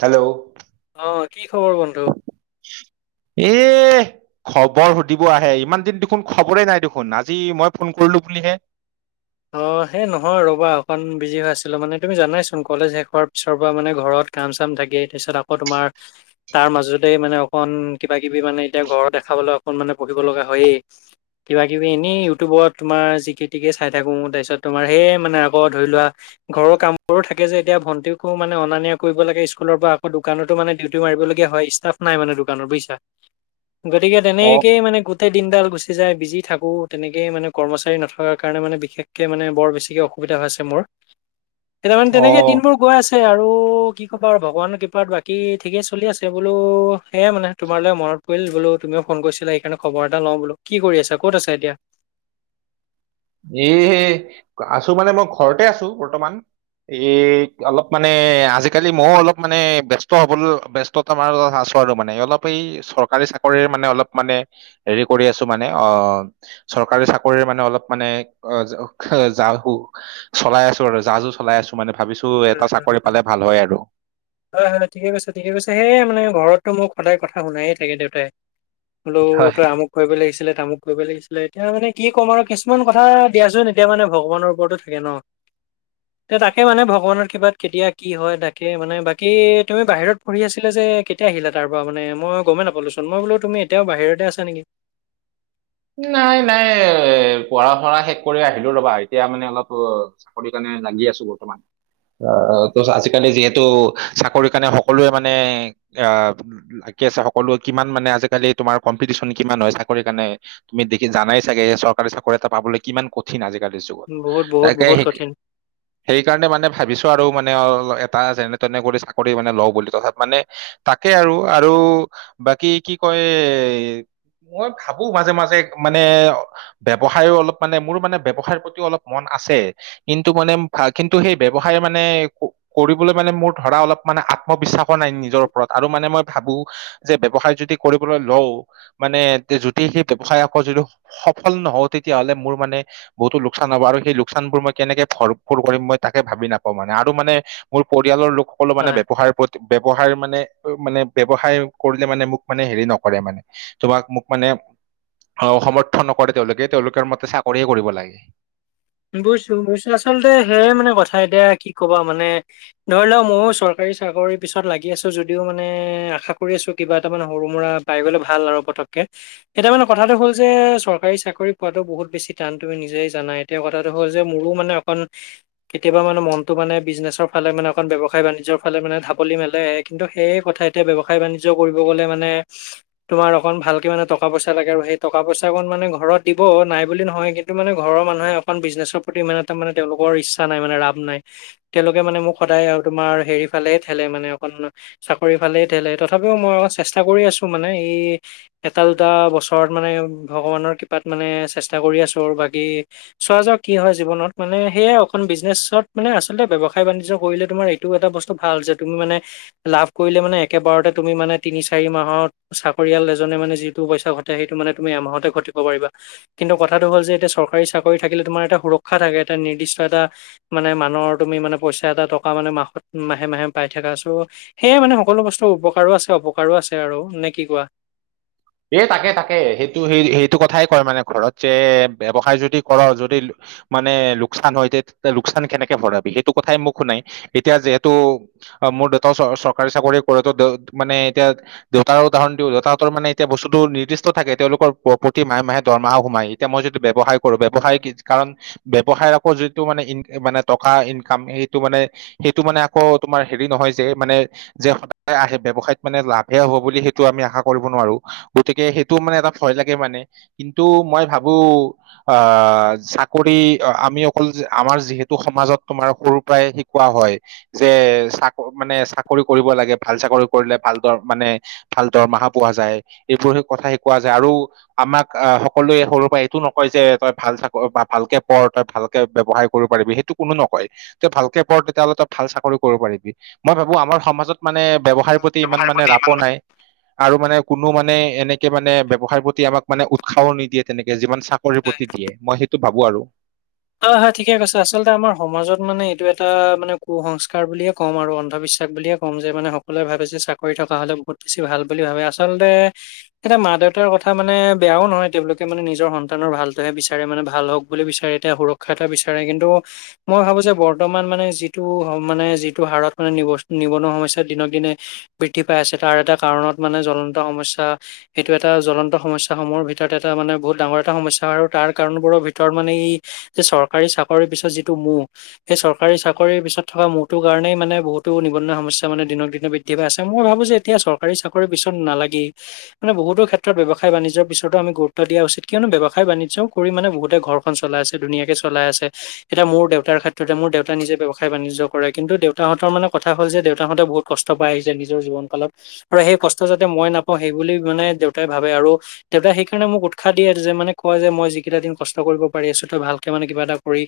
Hello অ', কি খবৰ বন্ধু? এই খবৰ সুধিব আহে ইমান দিন দেখোন খবৰে নাই দেখোন আজি মই ফোন কৰিলো বুলিহে। অ', সেই নহয় ৰ'বা অকণ বিজি হৈ আছিলোঁ মানে তুমি জানাইচোন কলেজ শেষ হোৱাৰ পিছৰ পৰা মানে ঘৰত কাম চাম থাকে তাৰপিছত আকৌ তোমাৰ তাৰ মাজতে মানে অকণ কিবা কিবি মানে এতিয়া ঘৰত দেখাবলৈ অকণ মানে পঢ়িব লগা হয়েই। কিবা কিবি এনেই ইউটিউবত তোমাৰ জিকে টিকে খাই থাকো তাৰপিছত তোমাৰ সেই মানে আকৌ ধৰি লোৱা ঘৰৰ কামবোৰো থাকে যে এতিয়া ভণ্টিকো মানে অনা নিয়া কৰিব লাগে স্কুলৰ পৰা আকৌ দোকানতো মানে মই মাৰিব লগীয়া হয় ইচট্টাভ নাই মানে দোকানত বুজা গতিকে অ তেনেকে মানে গোটেই দিনডাল গুচি যায় বিজি থাকোঁ তেনেকেই মানে কৰ্মচাৰী নথকা মানে বিশেষকে মানে বৰ বেছিকে অসুবিধা হৈছে মোৰ কেইটামান অ তেনেকে দিনবোৰ গৈ আছে আৰু কি ক'বা আৰু ভগৱানৰ কৃপাত বাকী ঠিকেই চলি আছে বোলো সেয়াই মানে তোমালৈ মনত কল বোলো তুমিও ফোন কৰিছিলা সেইকাৰণে খবৰ এটা লওঁ বলো কি কৰি আছে ক'ত আছে এতিয়া? এ আছোঁ মানে মই ঘৰতে আছো বৰ্তমান। এই অলপ মানে আজিকালি ময়ো অলপ মানে ব ব্যস্ত হ'বলৈ ব্যস্ত মাৰথা আছোঁ আৰু মানে অলপ এই চৰকাৰী চাকৰিৰ মানে অলপ মানে হেৰি কৰি আছোঁ মানে অ', চৰকাৰী চাকৰিৰ মানে অলপ মানে অ', জা চলাই আছোঁ আৰু জা জো চলাই আছো মানে ভাবিছোঁ। উম, উম। হয় হয় ঠিকে কৈছে, ঠিকে কৈছে, সেই মানে ঘৰতটো মোক সদায় কথা শুনায়ে থাকে দেউতাই। হয় হল' ত আমু কৰিব লাগিছিলে তামুক কৰিব লাগিছিলে এতিয়া মানে কি ক'ম আৰু কিছুমান কথা দিয়াচোন এতিয়া মানে ভগৱানৰ ওপৰতো থাকে ন। [inaudible] তে তাকে মানে ভ ভগৱানৰ কৃপাত কেতিয়া কি হয় ডাকে মানে বাকী তুমি বাহিৰত পঢ়ি আছিলা যে এতিয়া আহিলা তাৰ পৰা মানে মই গ'মেই নাপালোঁচোন মই বোলো তুমি এয়া বাহিৰতে আছ নেকি? নাই, নাই এ পঢ়া শু়া শেষ কৰি আহিলো ৰ'বা এতিয়া মানে অলপ চাকৰি কাৰণে লাগি আছো বৰ্তমান। আহ তো আজিকালি যিহেতু চাকৰি কাৰণে সকলোৱে মানে আহ লাকি আছে সকলোৱে কিমান মানে আজিকালি তোমাৰ কম্পিটিশন কিমান হয় চাকৰি কাৰণে তুমি দেখি জানাই চাগে যে চৰকাৰী চাকৰি এটা পাবলৈ কিমান কঠিন আজিকালিৰ যুগত বহুত বহুত তাককে বহুত কঠিন সেই সেইকাৰণে মানে ভাবিছো আৰু মানে অ', এটা যেনে তেনে কৰি চাকৰি মানে লওঁ বুলি তথ মানে তাকে আৰু আৰু বাকী কি কয় মই ভাবোঁ মাজে, মাজে মানে ব্যৱসায় অলপ মানে মোৰ মানে ব্যৱসায়ৰ প্ৰতিও অলপ মন আছে। কিন্তু মানে কিন্তু সেই ব্যৱসায় মানে কৰিবলৈ মানে মোৰ ধৰা অলপ মানে আত্মবিশ্বাসো নাই নিজৰ ওপৰত আৰু মানে মই ভাবোঁ যে ব্যৱসায় যদি কৰিবলৈ লওঁ, মানে যদি সেই ব্যৱসায় আকৌ যিটো সফল নহওঁ তেতিয়া হ'লে মোৰ মানে বহুতো লোকচান হব, আৰু সেই লোকচানবোৰ মই কেনেকে ভৰফৰ কৰিম মই তাকে ভাবি নাপাওঁ মানে, আৰু মানে মোৰ পৰিয়ালৰ লোকসকলো মানে হয়। ব্যৱসায় উপৰত ব্যৱসায়ৰ মানে মানে ব্যৱসায় কৰিলে মানে মোক মানে হেৰি নকৰে মানে তোমাক মোক মানে অ সমৰ্থন নকৰে তেওঁলোকে, তেওঁলোকৰ মতে চাকৰিয়ে কৰিব লাগে। বুইছো বুইছো, আচলতে সেয়ে মানে কথা এতিয়া কি কবা মানে ধৰি লওক ময়ো চৰকাৰী চাকৰিৰ পিছত লাগি আছো যদিও মানে আশা কৰি আছো কিবা এটা মানে সৰু মুৰা পাই গলে ভাল আৰু পতককে। এতিয়া মানে কথাটো হল যে চৰকাৰী চাকৰি পোৱাতো বহুত বেছি টান তুমি নিজেই জানাই। এতিয়া কথাটো হ'ল যে মোৰো মানে অকন কেতিয়াবা মানে মনটো মানে বিজনেছৰ ফালে মানে অকণ ব্যৱসায় বাণিজ্যৰ ফালে মানে ধাপলি মেলে এক কিন্তু সেয়ে কথা এতিয়া ব্যৱসায় বাণিজ্য কৰিব গ'লে মানে তোমাৰ অকন ভালকে মানে টকা পইচা লাগে আৰু সেই টকা পইচা অকণ মানে ঘৰত দিব নাই বুলি নহয় কিন্ টো মানে ঘৰৰ মানুহে অকণ বিজনেছৰ প্ৰতি ইমান এটা মানে তেওঁলোকৰ ইচ্ছা নাই মানে ৰাপ নাই। তেওঁলোকে মানে মোক সদায় আৰু তোমাৰ হেৰি ফালে থেলে মানে অকণ চাকৰি ফালেই থেলে তথাপিও মই অলপ চেষ্টা কৰি আছো মানে ই এটা দুটা বছৰত মানে ভগৱানৰ কৃপাত মানে চেষ্টা কৰি আছো আৰু বাকী চোৱা যাওঁক কি হয় জীৱনত, মানে সেয়ে এখন বিজনেছত মানে আচলতে ব্যৱসায় বাণিজ্য কৰিলে তোমাৰ এইটো এটা বস্তু ভাল যে তুমি মানে লাভ কৰিলে মানে একেবাৰতে তুমি মানে তিনি চাৰি মাহত চাকৰিয়াল এজনে মানে যিটো পইচা ঘটে সেইটো মানে তুমি এমাহতে ঘটিব পাৰিবা। কিন্তু কথাটো হ'ল যে এতিয়া চৰকাৰী চাকৰি থাকিলে তোমাৰ এটা সুৰক্ষা থাকে এটা নিৰ্দিষ্ট এটা মানে মানুহৰ তুমি মানে পইচা এটা টকা মানে মাহত মাহে মাহে পাই থাকা ছ সেয়ে মানে সকলো বস্তু উপকাৰো আছে অপকাৰো আছে আৰু। নে কি কোৱা? এ তাকে তাকে সেইটো সেই সেইটো কথাই কয় মানে ঘৰত যে ব্যৱসায় যদি কৰ যদি মানে লোকচান হয় তে লোকচান কেনেকে ভৰাবি? সেইটো কথাই মোক শুনাই এতিয়া যিহেতু অ মোৰ দেউতাও চৰকাৰী চাকৰি কৰে ত মানে এতিয়া দেউতাৰ উদাহৰণ দি দেউতা হঁতৰ মানে এতিয়া বস্তুটো নিৰ্দিষ্ট থাকে তেওঁলোকৰ প্ৰতি মাহে মাহে দৰমাহ সোমায়, এতিয়া মই যদি ব্যৱসায় কৰোঁ ব্যৱসায় কাৰণ ব্যৱসায় আকৌ যিটো মানে মানে টকা ইনকাম সেইটো মানে সেইটো মানে আকৌ তোমাৰ হেৰি নহয় যে মানে যে সদায় আহে ব্যৱসায়ত মানে লাভে হ'ব বুলি সেইটো আমি আশা কৰিব নোৱাৰো। গতিকে সেইটো মানে এটা ভয় লাগে মানে, কিন্তু মই ভাবো আহ চাকৰি আমি অকল আমাৰ যিহেতু সমাজত তোমাৰ সৰুৰ পৰাই শিকোৱা হয় যে চাক মানে চাকৰি কৰিব লাগে ভাল চাকৰি কৰিলে ভাল দৰ মানে ভাল দৰমহা পোৱা যায় এইবোৰ সেই কথা শিকোৱা যায় আৰু আমাক সকলোৱে সৰুৰ পৰা এইটো নকয় যে তই ভাল চাক বা ভালকে পঢ় তই ভালকে ব্যৱসায় কৰিব পাৰিবি সি তো কোনো নকয় ত ভালকে পঢ তেতিয়া হ'লে তই ভাল চাকৰি কৰিব পাৰিবি, মই ভাবো আমাৰ সমাজত মানে ব্যৱসায়ৰ প্ৰতি ইমান মানে ৰাপ নাই, আৰু মানে কোনো মানে এনেকে মানে ব্যৱসাৰ প্ৰতি আমাক মানে উৎসাহ নিদিয়ে তেনেকে যিমান চাক কৰি হয় পতি দিয়ে মই সেইটো ভাবো আৰু। হয় হয় ঠিকে কৈছা, আচলতে আমাৰ সমাজত মানে এইটো এটা মানে কু সংস্কাৰ বুলিয়ে ক'ম আৰু অন্ধবিশ্বাস বুলিয়ে ক'ম যে মানে সকলোৱে ভাবে যে চাকৰি থকা হলে বহুত বেছি ভাল বুলি ভাবে আচলতে এটা মা দেউতাৰ কথা মানে বেয়াও নহয় তেওঁলোকে মানে নিজৰ সন্তানৰ ভালটোহে বিচাৰে মানে ভাল হওক বুলি বিচাৰে। এতিয়া সুৰক্ষা এটা বিচাৰে কিন্তু অঁ অৱশ্যে বৰ্তমান মানে যিটো মানে যিটো হাৰত মানে নিব নিবনুৱা সমস্যা দিনক দিনে বৃদ্ধি পাই আছে। তাৰ এটা কাৰণত মানে জ্বলন্ত সমস্যা এইটো এটা জ্বলন্ত সমস্যা সমূহৰ ভিতৰত এটা মানে বহুত ডাঙৰ এটা সমস্যা আৰু তাৰ কাৰণবোৰৰ ভিতৰত মানে ই যে চৰকাৰী চাকৰিৰ পিছত যিটো মোহ এই চৰকাৰী চাকৰিৰ পিছত থকা মোহটোৰ কাৰণেই মানে বহুতো নিৱনুৱা সমস্যা মানে দিনক দিনে বৃদ্‌ দ্ধি পাইছে। মই ভাৱিছোঁ এতিয়া চৰকাৰী চাকৰিৰ পিছত নালাগি মানে বহুতো ক্ষেত্ৰত ব্যয়সায়- বাণিজ্যৰ পিছতো আমি গুৰুত্ব দিয়া উচিত। কিয়নো ব্যয়সায়- বাণিজ্যও কৰি মানে বহুতে ঘৰখন চ চলাইছে, ধুনীয়াকে চলাই আছে। এতিয়া মোৰ দেউতাৰ ক্ষেত্ৰতে মোৰ দেউতা নিজে ব্যৱসায় -বাণিজ্য কৰে কিন্তু দেউতাহঁতৰ মানে কথা হ'ল যে দেউতাহঁতে বহুত কষ্টপাই আহিছে নিজৰ জীৱন কালত। আৰু সেই কষ্ট যাতে মই নাপাওঁ সেই বুলি মানে দেউতাই ভাৱে আৰু দেউতাই সেইকাৰণে মোক উৎসাহ দিয়ে যে মানে, কয় যে মই যিকেইটা দিন কষ্ট কৰিব পাৰি আছ তই ভালকে মানে কিবা এটা কৰি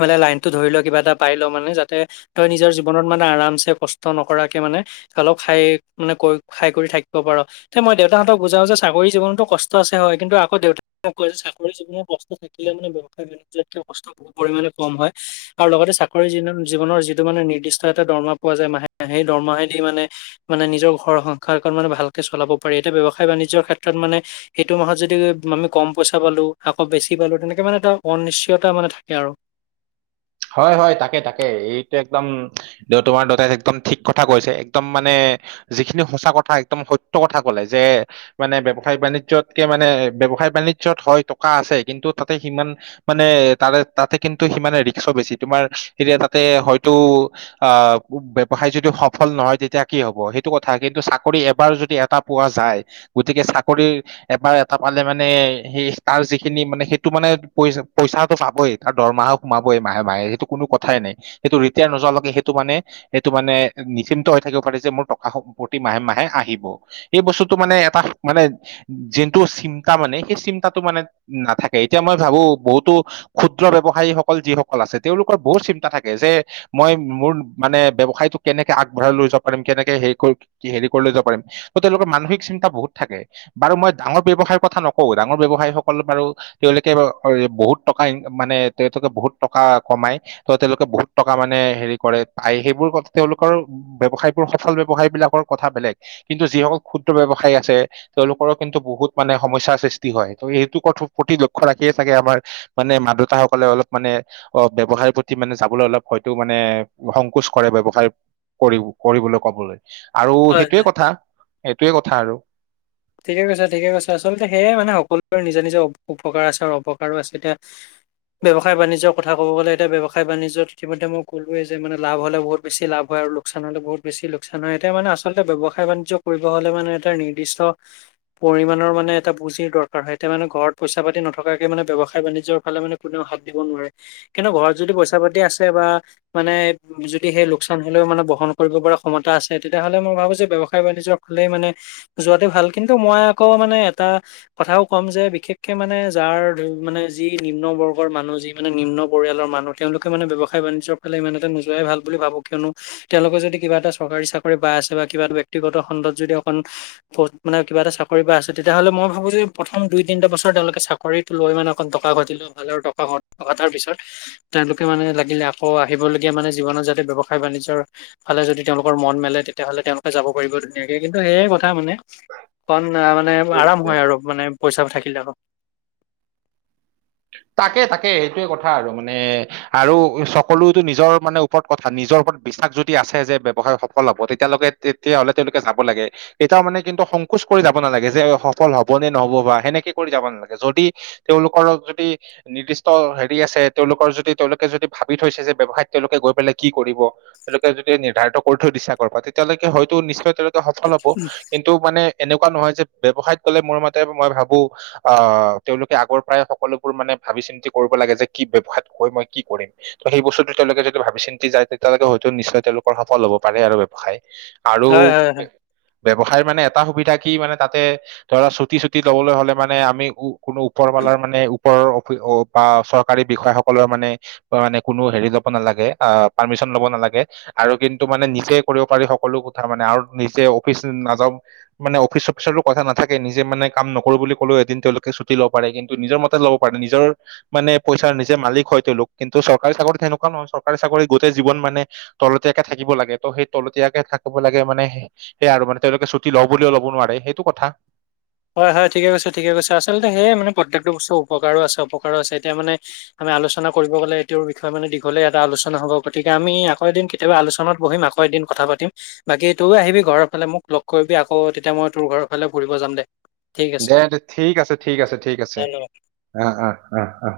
মানে, লাইনটো ধৰি ল', কিবা এটা পাই ল' মানে যাতে তই নিজৰ জীৱনত মানে আৰামচে কষ্ট নকৰাকে মানে অলপ খাইক্‌ মানে কইক্‌ মানে খাই কৰি থাকিব পাৰ। তে মই দেউতাহঁতক বুজাও যে চাকৰি জীৱনতো কষ্ট আছে হয় কিন্তু আকৌ দেউতাই মোক কয় যে চাকৰি জীৱনৰ কষ্ট ষ্ট থাকিলেও মানে ব্যৱসায়- বাণিজ্যত্‌কে কষ্ট বহু পৰিমাণে কম হয়। আৰু লগতে চাকৰি জীনন--জীৱনৰ যিটো মানে নিৰ্দিষ্ট এটা দৰমা পোৱা যায় মাহে মাহে সেই দৰমহায়দি মানে মানে নিজৰ ঘৰ সংসাৰখন মানে ভালকে চলাব পাৰি। এতিয়া ব্যৱসায়-বাণিজ্যৰ ক্ষেত্ৰত মানে সেইটো মাহত যদি আমি মাহে কম পইচা পালোঁ আকৌ বেছি বেছি পালোঁ। তেনেকে মানে এটা অনিশ্চয়তা মানে থাকে আৰু। হয়, হয়। তাকে, তাকে এইটো একদম দেউ তোমাৰ দেউতাই একদম ঠিক কথা কৈছে। একদম মানে যিখিনি সঁচা কথা একদম সত্য কথা ক'লে যে মানে ব্যৱসায় -বাণিজ্যত্‌কে মানে, ব্যৱসায়- বাণিজ্যত হয় টকা আছে কিন্তু তাতে সিমান মানে তাৰে তাতে কিন্তু সিমানে ৰিক্সো বেছি। তোমাৰ এতিয়া তাতে হয়তো আঁ ব্যৱসায় যদি সফল নহয় তেতিয়া কি হ'ব। সেইটো কথা কিন্তু চাকৰি এবাৰ যদি এটা পোৱা যায়, গতিকে চাকৰিৰ এবাৰ এটা পালে মানে সেই-সেই তাৰ যিখিনি মানে সেইটো মানে পইচ্‌ পইচাটো পাবই। তাৰ দৰমহাও সোমাব্‌ বই মাহে মাহে সেইটো কোনো কথাই নাই। সেইটো ৰিটায়াৰ নোযোৱালৈকে সেইটো মানে সেইটো মানে নিশ্চিত হৈ থাকিব পাৰে যে মোৰ টকা প্ৰতি মাহে মাহে আহিব। এই বস্তুটো মানে এটা মানে যিটো চিন্তা মানে সেই চিন্তাটো মানে নাথাকে। এতিয়া মই ভাৱো বহুতো ক্ষুদ্ৰ ব্যৱসায়ীসকল যিসকল আছে তেওঁলোকৰ বহুত চিন্তা থাকে যে মই মোৰ মানে ব্যৱসায়টোক কেনেকে আগবঢ়াই লৈ যাব পাৰিম, কেনেকে হেৰি কৰি -হেৰি কৰি লৈ যাব পাৰিম। ত' তেওঁলোকৰ মানসিক চিন্তা বহুত থাকে। বাৰু মই ডাঙৰ ব্যৱসায়ৰ কথা নকওঁ, ডাঙৰ ব্যৱসায়ীসকল বাৰু তেওঁলোকে ব্‌ বহুত টকা ইন্‌ মানে তোকে বহুত টকা কমাই। ত' তেওঁলোকে বহুত টকা মানে হেৰি কৰে, পায় সেইবোৰ কথা তেওঁলোকৰ ব্যৱসায়বোৰ, সফল ব্যৱসায় বিলাকৰ কথা বেলেগ কিন্তু যিসকল ক্ষুদ্ৰ ব্যৱসায় আছে তেওঁলোকৰো কিন্তু বহুত মানে সমস্যাৰ সৃষ্টি হয়। ত' এইটো কথো প্ৰতি লক্ষ্য ৰাখিয়ে চাগে আমাৰ মানে মা-দেউতাসকলে অলপ মানে অঁ- ব্যৱসায়ৰ প্ৰতি মানে যাবলৈ অলপ হয়তো মানে সংকোচ কৰে। ব্যৱসায় কৰিব কৰিবলৈ ক'বলৈ আৰু হয়, সেইটোৱে হয়। কথা, সেইটোৱে কথা আৰু। ঠিকে কৈছে, ঠিকে কৈছে আচলতে সেয়ে মানে সকলোৰে নিজৰ নিজৰ উপ্‌ উপকাৰ আছে আৰু অপকাৰো আছে। এতিয়া ব্যৱসায় -বাণিজ্য কথা ক'ব গ'লে এতিয়া ব্যৱসায় -বাণিজ্যত ইতিমধ্যে মই কলোৱে যে মানে লাভ হ'লে বহুত বেছি লাভ হয় আৰু লোক্‌ লোকচান হ'লে বহুত বেছি লোকচান হয়। এতিয়া মানে আচলতে ব্যৱসায়- বাণিজ্য কৰিব হ'লে মানে এটা নিৰ্দিষ্ট [unintelligible] পৰিমাণৰ মানে এটা বুজিৰ দৰকাৰ হয় এতিয়া মানে ঘৰত পইচা পাতি নথকাকে মানে ব ব্যৱসায় বাণিজ্যৰ ফালে মানে কোনেও হাত দিব নোৱাৰে কিন্তু ঘৰত যদি পইচা পাতি আছে বা মানে যদি সেই লোকচান হ'লেও মানে বহন কৰিব পৰা ক্ষমা আছে তেতিয়াাহ'লে মই ভাবোঁ যে ব ব্যৱসায় বাণিজ্যৰ হ'লেই মানে যোৱাতটো ভাল কিন্তু মই আকৌ মানে এটা কথাও ক'ম যে বিশেষকে মানে যাৰ মানে যি নিম্ন বৰ্গৰ মানুহ যি মানে নিম্ন পৰিয়ালৰ মানুহ তেওঁলোকে মানে ব্যৱসায় বাণিজ্যৰ ফালে ইমান এটা নোযোৱাই ভাল বুলি ভাব কিয়নো তেওঁলোকে যদি কিবা এটা চৰকাৰী চাকৰি পাই আছে বা কিবা এটা ব্যক্তিগত খণ্ডত যদি অকন মানে কিবা এটা চাকৰি বা আছে তেতিয়াহ'লে মই ভাবোঁ যে প্ৰথম দুই তিনিটা বছৰ তেওঁলোকে চাকৰিটো লৈ মানে অকণ টকা ঘটিলক ভালৰ টকা কা তাৰ পিছত তেওঁলোকে মানে লাগিলে আকৌ আহিবলগীয়া মানে জীৱনত যাতে ব্যৱসায় বাণিজ্যৰ ফালে যদি তেওঁলোকৰ মন মেলে তেতিয়য়াহ'লে তেওঁলোকে যাব পাৰিব ধুনীয়াকে কিন্তু সেয়ে কথা মানে অন মানে আৰাম হয় আৰু মানে পইচা থাকিলে আৰু তাকে তাকে সেইটোৱে কথা আৰু মানে আৰু সকলোতো নিজৰ মানে ওপৰত কথা নিজৰ ওপৰত বিশ্বাস যদি আছে যে ব্যৱসায়ীসকলে হ'ব তেতিয়ালৈকে তেতিয়া হলে তেওঁলোকে যাব লাগে তেতিয়াও মানে কিন্তু সংকোচ কৰি যাব নালাগে যে সফল হব নে নহব বা সেনেকে কৰি যাব নালাগে যদি তেওঁলোকৰ যদি নিৰ্দিষ্ট হেৰি আছে তেওঁলোকৰ যদি তেওঁলোকে যদি ভাবি থৈছে যে ব্যৱসায়ত তেওঁলোকে গৈ পেলাই কি কৰিব তেওঁলোকে যদি নিৰ্ধাৰিত কৰি থৈ দিছা কৰা তেতিয়ালৈকে হয়তো নিশ্চয় তেওঁলোকে সফল হব কিন্তু এইটো মানে এনেকুৱা নহয় ব্যৱসায়ত গ'লে মোৰ মতে মই ভাবো আহ তেওঁলোকে আগৰ পৰাই সকলোবোৰ মানে ভাবি চিন্তি কৰিব লাগে যে কি ব্যয়ৱসায়ত কৈ মই কি কৰিম ত সেই বস্তুতটো তেওঁলোকে যদি ভাবি চিন্তি যায় তেতিয়ালৈকে হয়তো নিশ্চয় তেওঁলোকৰ সফল হব পাৰে আৰু ব্যয়ৱসায় আৰু হয় হয় হয়। উ ব্যৱসায় মানে এটা সুবিধা কি মানে তাতে ধৰা চুটি চুটি লবলৈ হলে মানে আমি উ কোনো ওপৰবালাৰ মানে ওপৰৰ অফ বা চৰকাৰী বিষয়াসকলৰ মানে মানে কোনো হেৰি লব নালাগে অ পাৰ্মিচন লব নালাগে আৰু কিন্তু মানে নিজে কৰিব পাৰি সকলো কথা মানে আৰু নিজে অফিচ নাযাওঁ মানে অফিচ চফিচৰো কথা নাথাকে নিজ মানে কাম নকৰো বুলি কলেও এদ তেওঁলোকে ছুটি লব পাৰে কিন্তু নিজৰ মতে ল'ব নিজৰ মানে পইচাৰ নিজে মালিক হয় তেওঁলোক কিন্তু চৰকাৰী চাকৰিত তেনেকুৱা নহয় চৰকাৰী চাকৰিত গোটেই জীৱন মানে তলতীয়াকে থাকিব লাগে ত' সেই তলতীয়াকে থাকিব লাগে মানে সেইয়া আৰু মানে তেওঁলোকে ছুট লওঁ বুলিও ল'ব নোৱাৰে সেইটো কথা হয় হয় ঠিকে কছে ঠিক কৈছে আচলতে সেয়ে মানে প্ৰত্যেকটো বস্তু উপকাৰো আছে অ উপকাৰো আছে এতিয়া মানে আমি আলোচনা কৰিব গলে এইটোৰ বিষয়ে মান দীঘলে এটা আলোচনা হব গতিকে আমি আক এদিন কেতিয়াবা আলোচনাত বহিম আকৌ ক এদিন কথা পাতিম বাকী তইও আহিবি ঘৰৰ ফালে মোক লগ কৰিবি আকৌ তেতিয়া মই তোৰ ঘৰৰ ফালে ঘূৰিব যাম দে ঠিক আছে দে দে ঠিক আছে ঠিক আছে ঠিক আছে ধন্যবাদ অ অ অ অ